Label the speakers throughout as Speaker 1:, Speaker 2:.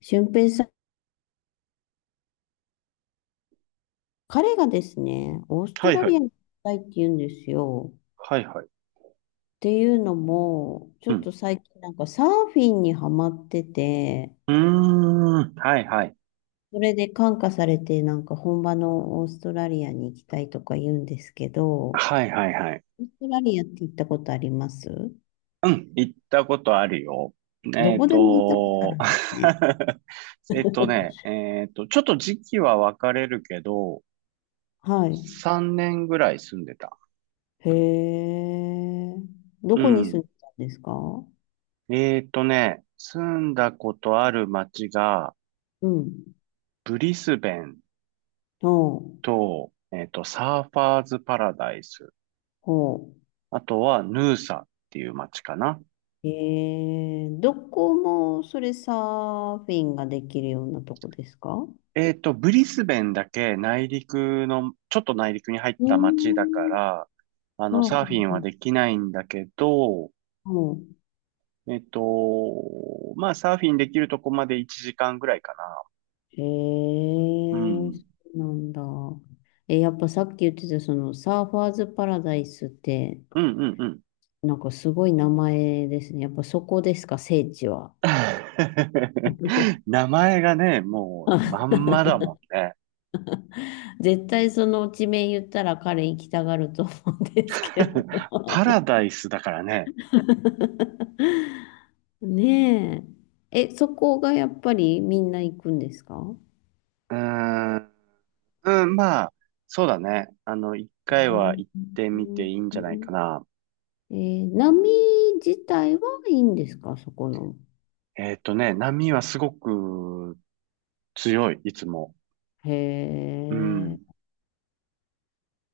Speaker 1: 俊平さん、彼がですね、オースト
Speaker 2: はい
Speaker 1: ラ
Speaker 2: は
Speaker 1: リ
Speaker 2: い。
Speaker 1: アに行きたいって言うんですよ。っ
Speaker 2: はいはい。
Speaker 1: ていうのも、ちょ
Speaker 2: う
Speaker 1: っ
Speaker 2: ん。
Speaker 1: と最近なんかサーフィンにハマってて、
Speaker 2: うーん。はいはい。
Speaker 1: それで感化されてなんか本場のオーストラリアに行きたいとか言うんですけど、オ
Speaker 2: はいはいはい。
Speaker 1: ーストラリアって行ったことあります？
Speaker 2: うん。行ったことあるよ。
Speaker 1: ど
Speaker 2: えっ
Speaker 1: こでも行ったことあ
Speaker 2: と、
Speaker 1: るんですね。
Speaker 2: えっとね、えっと、ちょっと時期は分かれるけど、
Speaker 1: はい。
Speaker 2: 3年ぐらい住んでた。
Speaker 1: へえ。ど
Speaker 2: う
Speaker 1: こに住ん
Speaker 2: ん。
Speaker 1: でたんですか？
Speaker 2: 住んだことある街が、
Speaker 1: うん。
Speaker 2: ブリスベン
Speaker 1: ほう。
Speaker 2: と、サーファーズパラダイス。
Speaker 1: ほう。
Speaker 2: あとは、ヌーサっていう街かな。
Speaker 1: どこもそれサーフィンができるようなとこですか？う
Speaker 2: ブリスベンだけ内陸の、ちょっと内陸に入っ
Speaker 1: ー
Speaker 2: た町だか
Speaker 1: ん。
Speaker 2: ら、
Speaker 1: あ、は
Speaker 2: サー
Speaker 1: は
Speaker 2: フィンはできないんだけど、
Speaker 1: は
Speaker 2: えっと、まあ、サーフィンできるとこまで1時間ぐらいか
Speaker 1: え
Speaker 2: な。う
Speaker 1: ー、
Speaker 2: ん。
Speaker 1: そうなんだ。え、やっぱさっき言ってたそのサーファーズパラダイスって、
Speaker 2: うんうんうん。
Speaker 1: なんかすごい名前ですね。やっぱそこですか、聖地は。
Speaker 2: 名前がね、もう、まんまだもんね。
Speaker 1: 絶対その地名言ったら彼行きたがると思うんですけど。
Speaker 2: パラダイスだからね。
Speaker 1: ねえ。え、そこがやっぱりみんな行くんですか？
Speaker 2: うーん。うん、まあ、そうだね。一
Speaker 1: う
Speaker 2: 回は
Speaker 1: ん。
Speaker 2: 行ってみていいんじゃないかな。
Speaker 1: 波自体はいいんですかそこの。
Speaker 2: 波はすごく強い、いつも。
Speaker 1: へ
Speaker 2: う
Speaker 1: え、
Speaker 2: ん。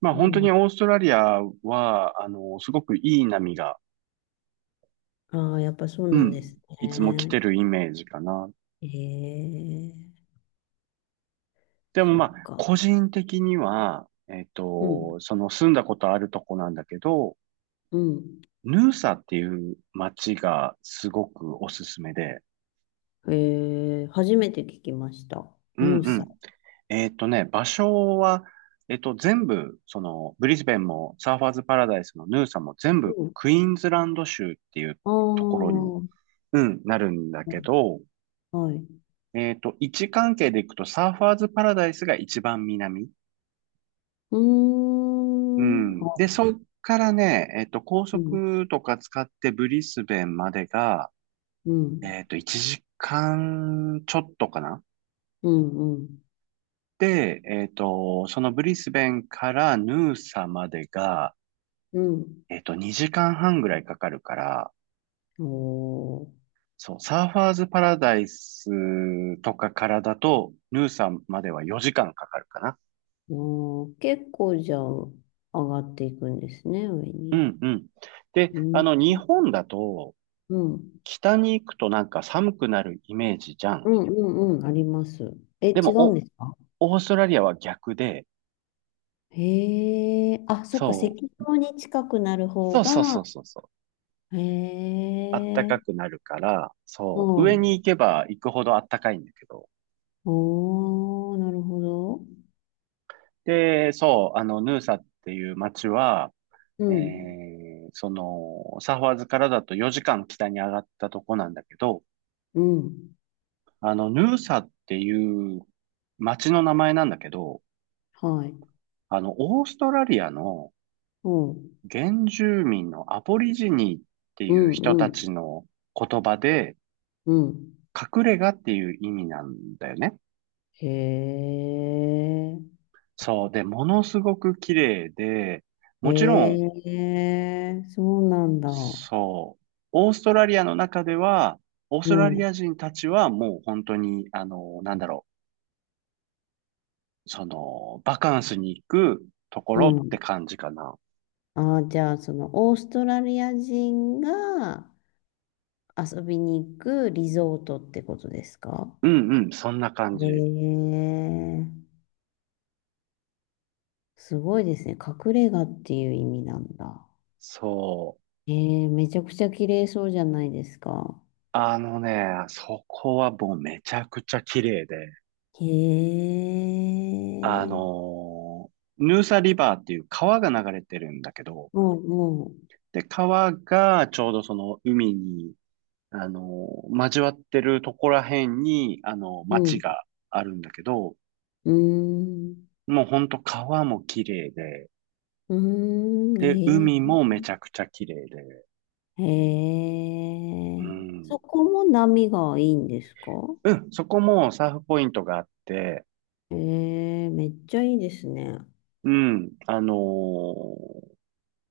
Speaker 2: まあ
Speaker 1: そう
Speaker 2: 本当
Speaker 1: な
Speaker 2: に
Speaker 1: ん、
Speaker 2: オーストラリアは、すごくいい波が、
Speaker 1: ああ、やっぱそう
Speaker 2: う
Speaker 1: なん
Speaker 2: ん、
Speaker 1: です
Speaker 2: いつも来
Speaker 1: ね。
Speaker 2: てるイメージかな。
Speaker 1: へえ、
Speaker 2: でも
Speaker 1: そっ
Speaker 2: まあ、
Speaker 1: か。
Speaker 2: 個人的には、
Speaker 1: うん、
Speaker 2: その住んだことあるとこなんだけど、
Speaker 1: うん。
Speaker 2: ヌーサっていう街がすごくおすすめで、
Speaker 1: へえ、初めて聞きました。
Speaker 2: う
Speaker 1: ニ
Speaker 2: ん
Speaker 1: ュー
Speaker 2: う
Speaker 1: サ。
Speaker 2: ん。場所は、全部、ブリスベンも、サーファーズパラダイスのヌーサも全
Speaker 1: う
Speaker 2: 部、
Speaker 1: ん。
Speaker 2: クイーンズランド州っていう
Speaker 1: あ
Speaker 2: ところ
Speaker 1: あ、
Speaker 2: に、うん、なるんだけど、
Speaker 1: はい。
Speaker 2: 位置関係でいくと、サーファーズパラダイスが一番南。
Speaker 1: うー
Speaker 2: う
Speaker 1: ん。
Speaker 2: ん。
Speaker 1: は
Speaker 2: で、そっからね、高
Speaker 1: うん、
Speaker 2: 速とか使ってブリスベンまでが、
Speaker 1: うん、
Speaker 2: 1時間ちょっとかな。
Speaker 1: うん、うん。
Speaker 2: で、そのブリスベンからヌーサまでが、
Speaker 1: うん。
Speaker 2: 2時間半ぐらいかかるから、
Speaker 1: おー、
Speaker 2: そう、サーファーズパラダイスとかからだと、ヌーサンまでは4時間かかるかな。
Speaker 1: おー、結構じゃあ上がっていくんですね、上
Speaker 2: う
Speaker 1: に。
Speaker 2: んうん。で、
Speaker 1: うん。
Speaker 2: 日本だと、
Speaker 1: うん。
Speaker 2: 北に行くとなんか寒くなるイメージじゃ
Speaker 1: う
Speaker 2: ん。
Speaker 1: んうんうん、あります。え、
Speaker 2: で
Speaker 1: 違
Speaker 2: も、
Speaker 1: うんですか？
Speaker 2: オーストラリアは逆で、
Speaker 1: へえ、あ、そっか、赤
Speaker 2: そ
Speaker 1: 道に近くなる
Speaker 2: う、
Speaker 1: 方
Speaker 2: そうそうそ
Speaker 1: が、
Speaker 2: うそうそう。
Speaker 1: へ
Speaker 2: あったかく
Speaker 1: え、
Speaker 2: なるから、
Speaker 1: う
Speaker 2: そう、上に
Speaker 1: ん。
Speaker 2: 行けば行くほどあったかいんだけど。
Speaker 1: おー、なるほど。
Speaker 2: で、そう、ヌーサっていう街は、
Speaker 1: うん、
Speaker 2: サファーズからだと4時間北に上がったとこなんだけど、
Speaker 1: うん、
Speaker 2: ヌーサっていう町の名前なんだけど、
Speaker 1: はい。
Speaker 2: オーストラリアの
Speaker 1: うん、
Speaker 2: 原住民のアボリジニーって
Speaker 1: う
Speaker 2: いう
Speaker 1: ん、
Speaker 2: 人
Speaker 1: う
Speaker 2: たち
Speaker 1: ん、
Speaker 2: の言葉で、
Speaker 1: うん。
Speaker 2: 隠れ家っていう意味なんだよね。
Speaker 1: へえ。
Speaker 2: そう。で、ものすごく綺麗で、
Speaker 1: へ
Speaker 2: もちろん、
Speaker 1: え、そうなんだ。
Speaker 2: そう、オーストラリアの中では、オース
Speaker 1: う
Speaker 2: トラリ
Speaker 1: ん、
Speaker 2: ア人たちはもう本当に、なんだろう、バカンスに行くとこ
Speaker 1: う
Speaker 2: ろっ
Speaker 1: ん。
Speaker 2: て感じかな。
Speaker 1: ああ、じゃあ、その、オーストラリア人が遊びに行くリゾートってことですか？
Speaker 2: うんうん、そんな感
Speaker 1: へ
Speaker 2: じ。
Speaker 1: え、すごいですね。隠れ家っていう意味なんだ。
Speaker 2: そう。
Speaker 1: へえ、めちゃくちゃ綺麗そうじゃないですか。
Speaker 2: あのね、そこはもうめちゃくちゃ綺麗で、
Speaker 1: へ
Speaker 2: あ
Speaker 1: え、
Speaker 2: のヌーサリバーっていう川が流れてるんだけど、
Speaker 1: もう、も
Speaker 2: で、川がちょうどその海に、交わってるとこら辺に、
Speaker 1: う、う
Speaker 2: 町
Speaker 1: ん、
Speaker 2: があるんだけど、
Speaker 1: うーん、
Speaker 2: もうほんと川も綺麗で、
Speaker 1: うーん、
Speaker 2: で、
Speaker 1: へえ。
Speaker 2: 海もめちゃくちゃ綺麗で、
Speaker 1: へ
Speaker 2: う
Speaker 1: え。
Speaker 2: ん、
Speaker 1: そこも波がいいんですか？
Speaker 2: うん、そこもサーフポイントがあって、
Speaker 1: へえ、めっちゃいいですね。
Speaker 2: うん、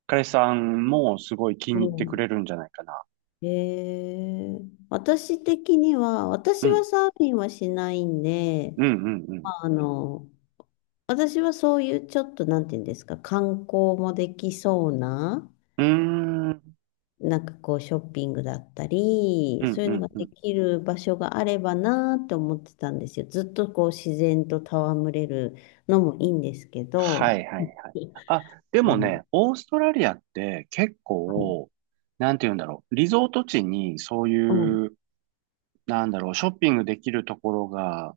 Speaker 2: 彼氏さんもすごい気
Speaker 1: う
Speaker 2: に入ってく
Speaker 1: ん。
Speaker 2: れるんじゃないかな。
Speaker 1: へえ。私的には、
Speaker 2: う
Speaker 1: 私は
Speaker 2: ん、
Speaker 1: サーフィンはしないんで、
Speaker 2: うん、うん、
Speaker 1: まああの、私はそういうちょっと、なんていうんですか、観光もできそうな、
Speaker 2: うん。うーん、
Speaker 1: なんかこうショッピングだったり、
Speaker 2: うん、
Speaker 1: そうい
Speaker 2: う
Speaker 1: うの
Speaker 2: ん、
Speaker 1: が
Speaker 2: う
Speaker 1: で
Speaker 2: ん。
Speaker 1: きる場所があればなーって思ってたんですよ。ずっとこう自然と戯れるのもいいんですけ
Speaker 2: は
Speaker 1: ど。
Speaker 2: い、はい、はい。あ、で
Speaker 1: う
Speaker 2: も
Speaker 1: ん。
Speaker 2: ね、オーストラリアって結
Speaker 1: はい。
Speaker 2: 構、なんて言うんだろう、リゾート地にそう
Speaker 1: うん。
Speaker 2: いう、なんだろう、ショッピングできるところが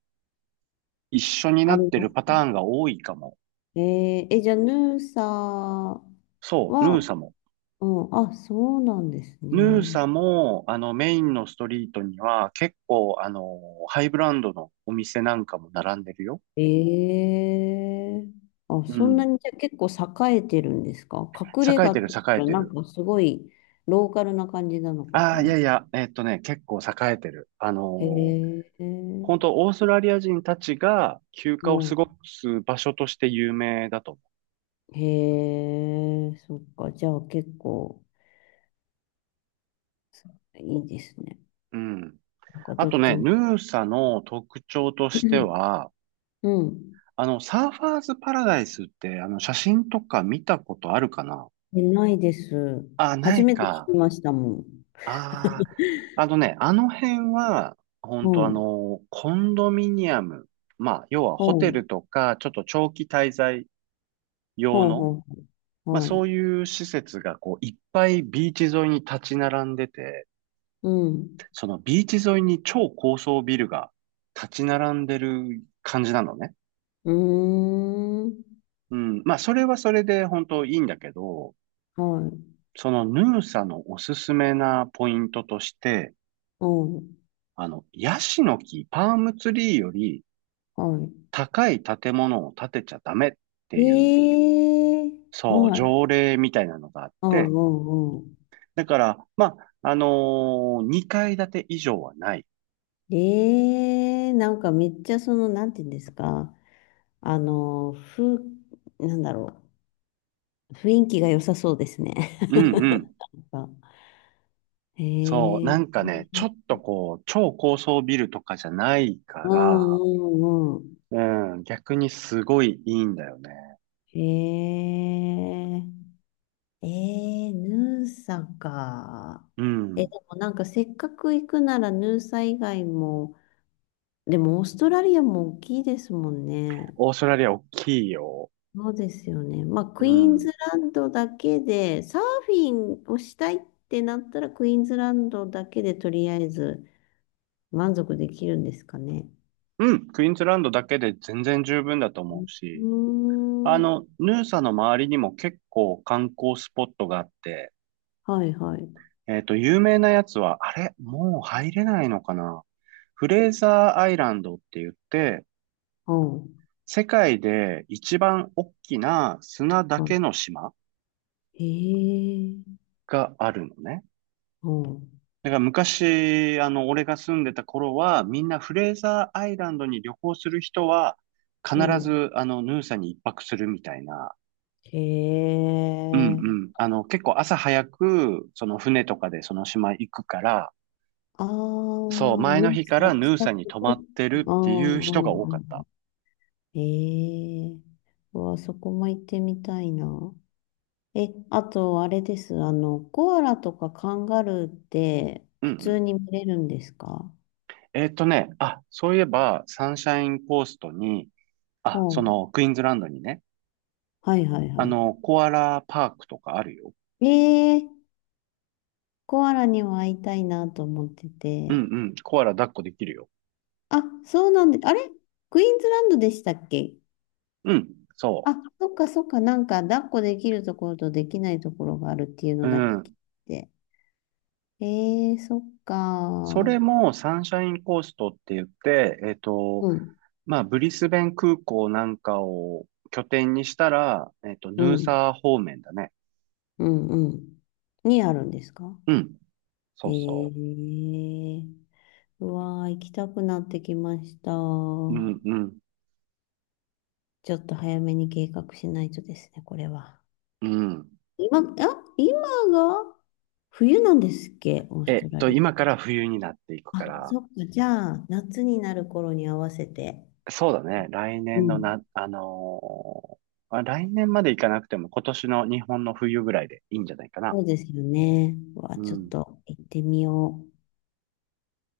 Speaker 2: 一緒に
Speaker 1: あ
Speaker 2: なっ
Speaker 1: り
Speaker 2: て
Speaker 1: ま
Speaker 2: るパ
Speaker 1: す
Speaker 2: タ
Speaker 1: ね。
Speaker 2: ーンが多いかも。
Speaker 1: え、じゃあ、ヌーサは、
Speaker 2: そう、ヌーサも。
Speaker 1: うん、あ、そうなんです
Speaker 2: ヌー
Speaker 1: ね。
Speaker 2: サも、メインのストリートには、結構、ハイブランドのお店なんかも並んでるよ。
Speaker 1: ええ、あ、
Speaker 2: う
Speaker 1: そんな
Speaker 2: ん。
Speaker 1: にじゃあ結構栄えてるんですか？隠れ
Speaker 2: 栄え
Speaker 1: 家っ
Speaker 2: てる、
Speaker 1: て言っ
Speaker 2: 栄
Speaker 1: た
Speaker 2: え
Speaker 1: ら
Speaker 2: て
Speaker 1: なん
Speaker 2: る。
Speaker 1: かすごいローカルな感じなのか
Speaker 2: あ
Speaker 1: と
Speaker 2: あ、
Speaker 1: 思
Speaker 2: い
Speaker 1: う。
Speaker 2: やいや、結構栄えてる。
Speaker 1: へえ、
Speaker 2: 本当オーストラリア人たちが休暇を過
Speaker 1: も
Speaker 2: ごす場所として有名だと思
Speaker 1: う、へえ、そっか、じゃあ結構いいですね。
Speaker 2: う。うん。
Speaker 1: なんか
Speaker 2: あ
Speaker 1: どっ
Speaker 2: と
Speaker 1: ち
Speaker 2: ね、
Speaker 1: も。
Speaker 2: ヌーサの特徴として は、
Speaker 1: うん。
Speaker 2: サーファーズパラダイスって、写真とか見たことあるかな
Speaker 1: えないです。
Speaker 2: あ、な
Speaker 1: 初
Speaker 2: い
Speaker 1: めて聞き
Speaker 2: か。
Speaker 1: ましたもん。
Speaker 2: ああ、あのね、あの辺は、
Speaker 1: う
Speaker 2: 本当
Speaker 1: ん。
Speaker 2: コンドミニアム、まあ、要は
Speaker 1: ほ
Speaker 2: ホテ
Speaker 1: う。
Speaker 2: ルとか、ちょっと長期滞在用
Speaker 1: ほう
Speaker 2: の、
Speaker 1: ほう。ほ
Speaker 2: ま
Speaker 1: う
Speaker 2: あ
Speaker 1: は
Speaker 2: そ
Speaker 1: い。
Speaker 2: ういう施設がこう、いっぱいビーチ沿いに立ち並んでて、
Speaker 1: うん。
Speaker 2: そのビーチ沿いに超高層ビルが立ち並んでる感じなのね。
Speaker 1: うーん。
Speaker 2: うん、まあそれはそれで本当いいんだけど、
Speaker 1: はい。
Speaker 2: そのヌーサのおすすめなポイントとして、
Speaker 1: うん。
Speaker 2: ヤシの木、パームツリーより、
Speaker 1: は
Speaker 2: 高い建物を建てちゃダメって
Speaker 1: い。
Speaker 2: いう、
Speaker 1: ええー、
Speaker 2: そう、
Speaker 1: はい。
Speaker 2: 条例みたいなのがあっ
Speaker 1: うん
Speaker 2: て、
Speaker 1: うんうん。
Speaker 2: だから、まあ、2階建て以上はない。
Speaker 1: ええー、なんかめっちゃその、なんていうんですか。あの、なんだろう。雰囲気が良さそうですね。
Speaker 2: うんうん。
Speaker 1: なんか、へ
Speaker 2: そう、なん
Speaker 1: え。
Speaker 2: かね、ちょっとこう、超高層ビルとかじゃないか
Speaker 1: うん
Speaker 2: ら、
Speaker 1: うんうん。
Speaker 2: うん、逆にすごいいいんだよね。
Speaker 1: へえ。えー、ヌーサか。
Speaker 2: う
Speaker 1: え、で
Speaker 2: ん。
Speaker 1: もなんかせっかく行くならヌーサ以外も、でもオーストラリアも大きいですもんね。
Speaker 2: オーストラリア大きいよ。
Speaker 1: そうですよね。まあ、
Speaker 2: う
Speaker 1: クイーン
Speaker 2: ん。
Speaker 1: ズランドだけで、サーフィンをしたいってなったら、クイーンズランドだけでとりあえず満足できるんですかね。
Speaker 2: うん、クイーンズランドだけで全然十分だと思う
Speaker 1: う
Speaker 2: し、
Speaker 1: ーん。
Speaker 2: ヌーサの周りにも結構観光スポットがあって、
Speaker 1: はいはい。
Speaker 2: 有名なやつは、あれもう入れないのかな、フレーザーアイランドって言って、
Speaker 1: うん。
Speaker 2: 世界で一番大きな砂だけの島
Speaker 1: へえ。
Speaker 2: があるのね。
Speaker 1: うん。
Speaker 2: だから昔、俺が住んでた頃は、みんなフレーザーアイランドに旅行する人は、必
Speaker 1: うん。
Speaker 2: ず、ヌーサに一泊するみたいな。
Speaker 1: へ
Speaker 2: うんう
Speaker 1: え。
Speaker 2: ん。結構朝早く、その船とかでその島行くから、
Speaker 1: あ
Speaker 2: そう、
Speaker 1: あ、
Speaker 2: 前の
Speaker 1: 皆
Speaker 2: 日か
Speaker 1: さ
Speaker 2: ら
Speaker 1: ん
Speaker 2: ヌー
Speaker 1: 近
Speaker 2: サに
Speaker 1: く
Speaker 2: 泊ま
Speaker 1: で。
Speaker 2: ってるっ
Speaker 1: ああ、う
Speaker 2: ていう人が多か
Speaker 1: んう
Speaker 2: っ
Speaker 1: ん。
Speaker 2: た。
Speaker 1: へえ。うわ、そこも行ってみたいな。え、あと、あれです。あの、コアラとかカンガルーって
Speaker 2: うん
Speaker 1: 普
Speaker 2: う
Speaker 1: 通
Speaker 2: ん。
Speaker 1: に見れるんですか？
Speaker 2: あ、そういえば、サンシャインコーストに、
Speaker 1: う
Speaker 2: あ、そ
Speaker 1: ん。
Speaker 2: の、クイーンズランドにね、
Speaker 1: はいはいはい。
Speaker 2: コアラパークとかあるよ。
Speaker 1: ええ、コアラには会いたいなと思って
Speaker 2: う
Speaker 1: て。
Speaker 2: んうん、コアラ抱っこできるよ。
Speaker 1: あ、そうなんで、あれ、クイーンズランドでしたっけ？
Speaker 2: うん、そ
Speaker 1: あ、そっかそっか、なんか抱っこできるところとできないところがあるっていう
Speaker 2: う。
Speaker 1: の
Speaker 2: う
Speaker 1: だけ聞い
Speaker 2: ん。
Speaker 1: て。えー、そっ
Speaker 2: それ
Speaker 1: か。
Speaker 2: もサンシャインコーストって言って、
Speaker 1: うん、
Speaker 2: まあ、ブリスベン空港なんかを拠点にしたら、
Speaker 1: う
Speaker 2: ヌー
Speaker 1: ん、
Speaker 2: サー方面だね。
Speaker 1: うん、うん。にあるんですか？
Speaker 2: うん、
Speaker 1: え
Speaker 2: そうそ
Speaker 1: ー、うわー、行きたくなってきました。ち
Speaker 2: う。う
Speaker 1: ょ
Speaker 2: んうん、
Speaker 1: っと早めに計画しないとですね、これは。
Speaker 2: うん。
Speaker 1: 今、あ、今が冬なんですっけ、オーストラリ
Speaker 2: 今から冬になっていく
Speaker 1: ア。
Speaker 2: か
Speaker 1: あ、
Speaker 2: ら、
Speaker 1: そっか、じゃあ、夏になる頃に合わせて。
Speaker 2: そうだね。来
Speaker 1: う
Speaker 2: 年の
Speaker 1: ん。
Speaker 2: な、あのーあ来年まで行かなくても今年の日本の冬ぐらいでいいんじゃないかな。
Speaker 1: そうですよね。うわ、
Speaker 2: う
Speaker 1: ちょっ
Speaker 2: ん。
Speaker 1: と行ってみよう。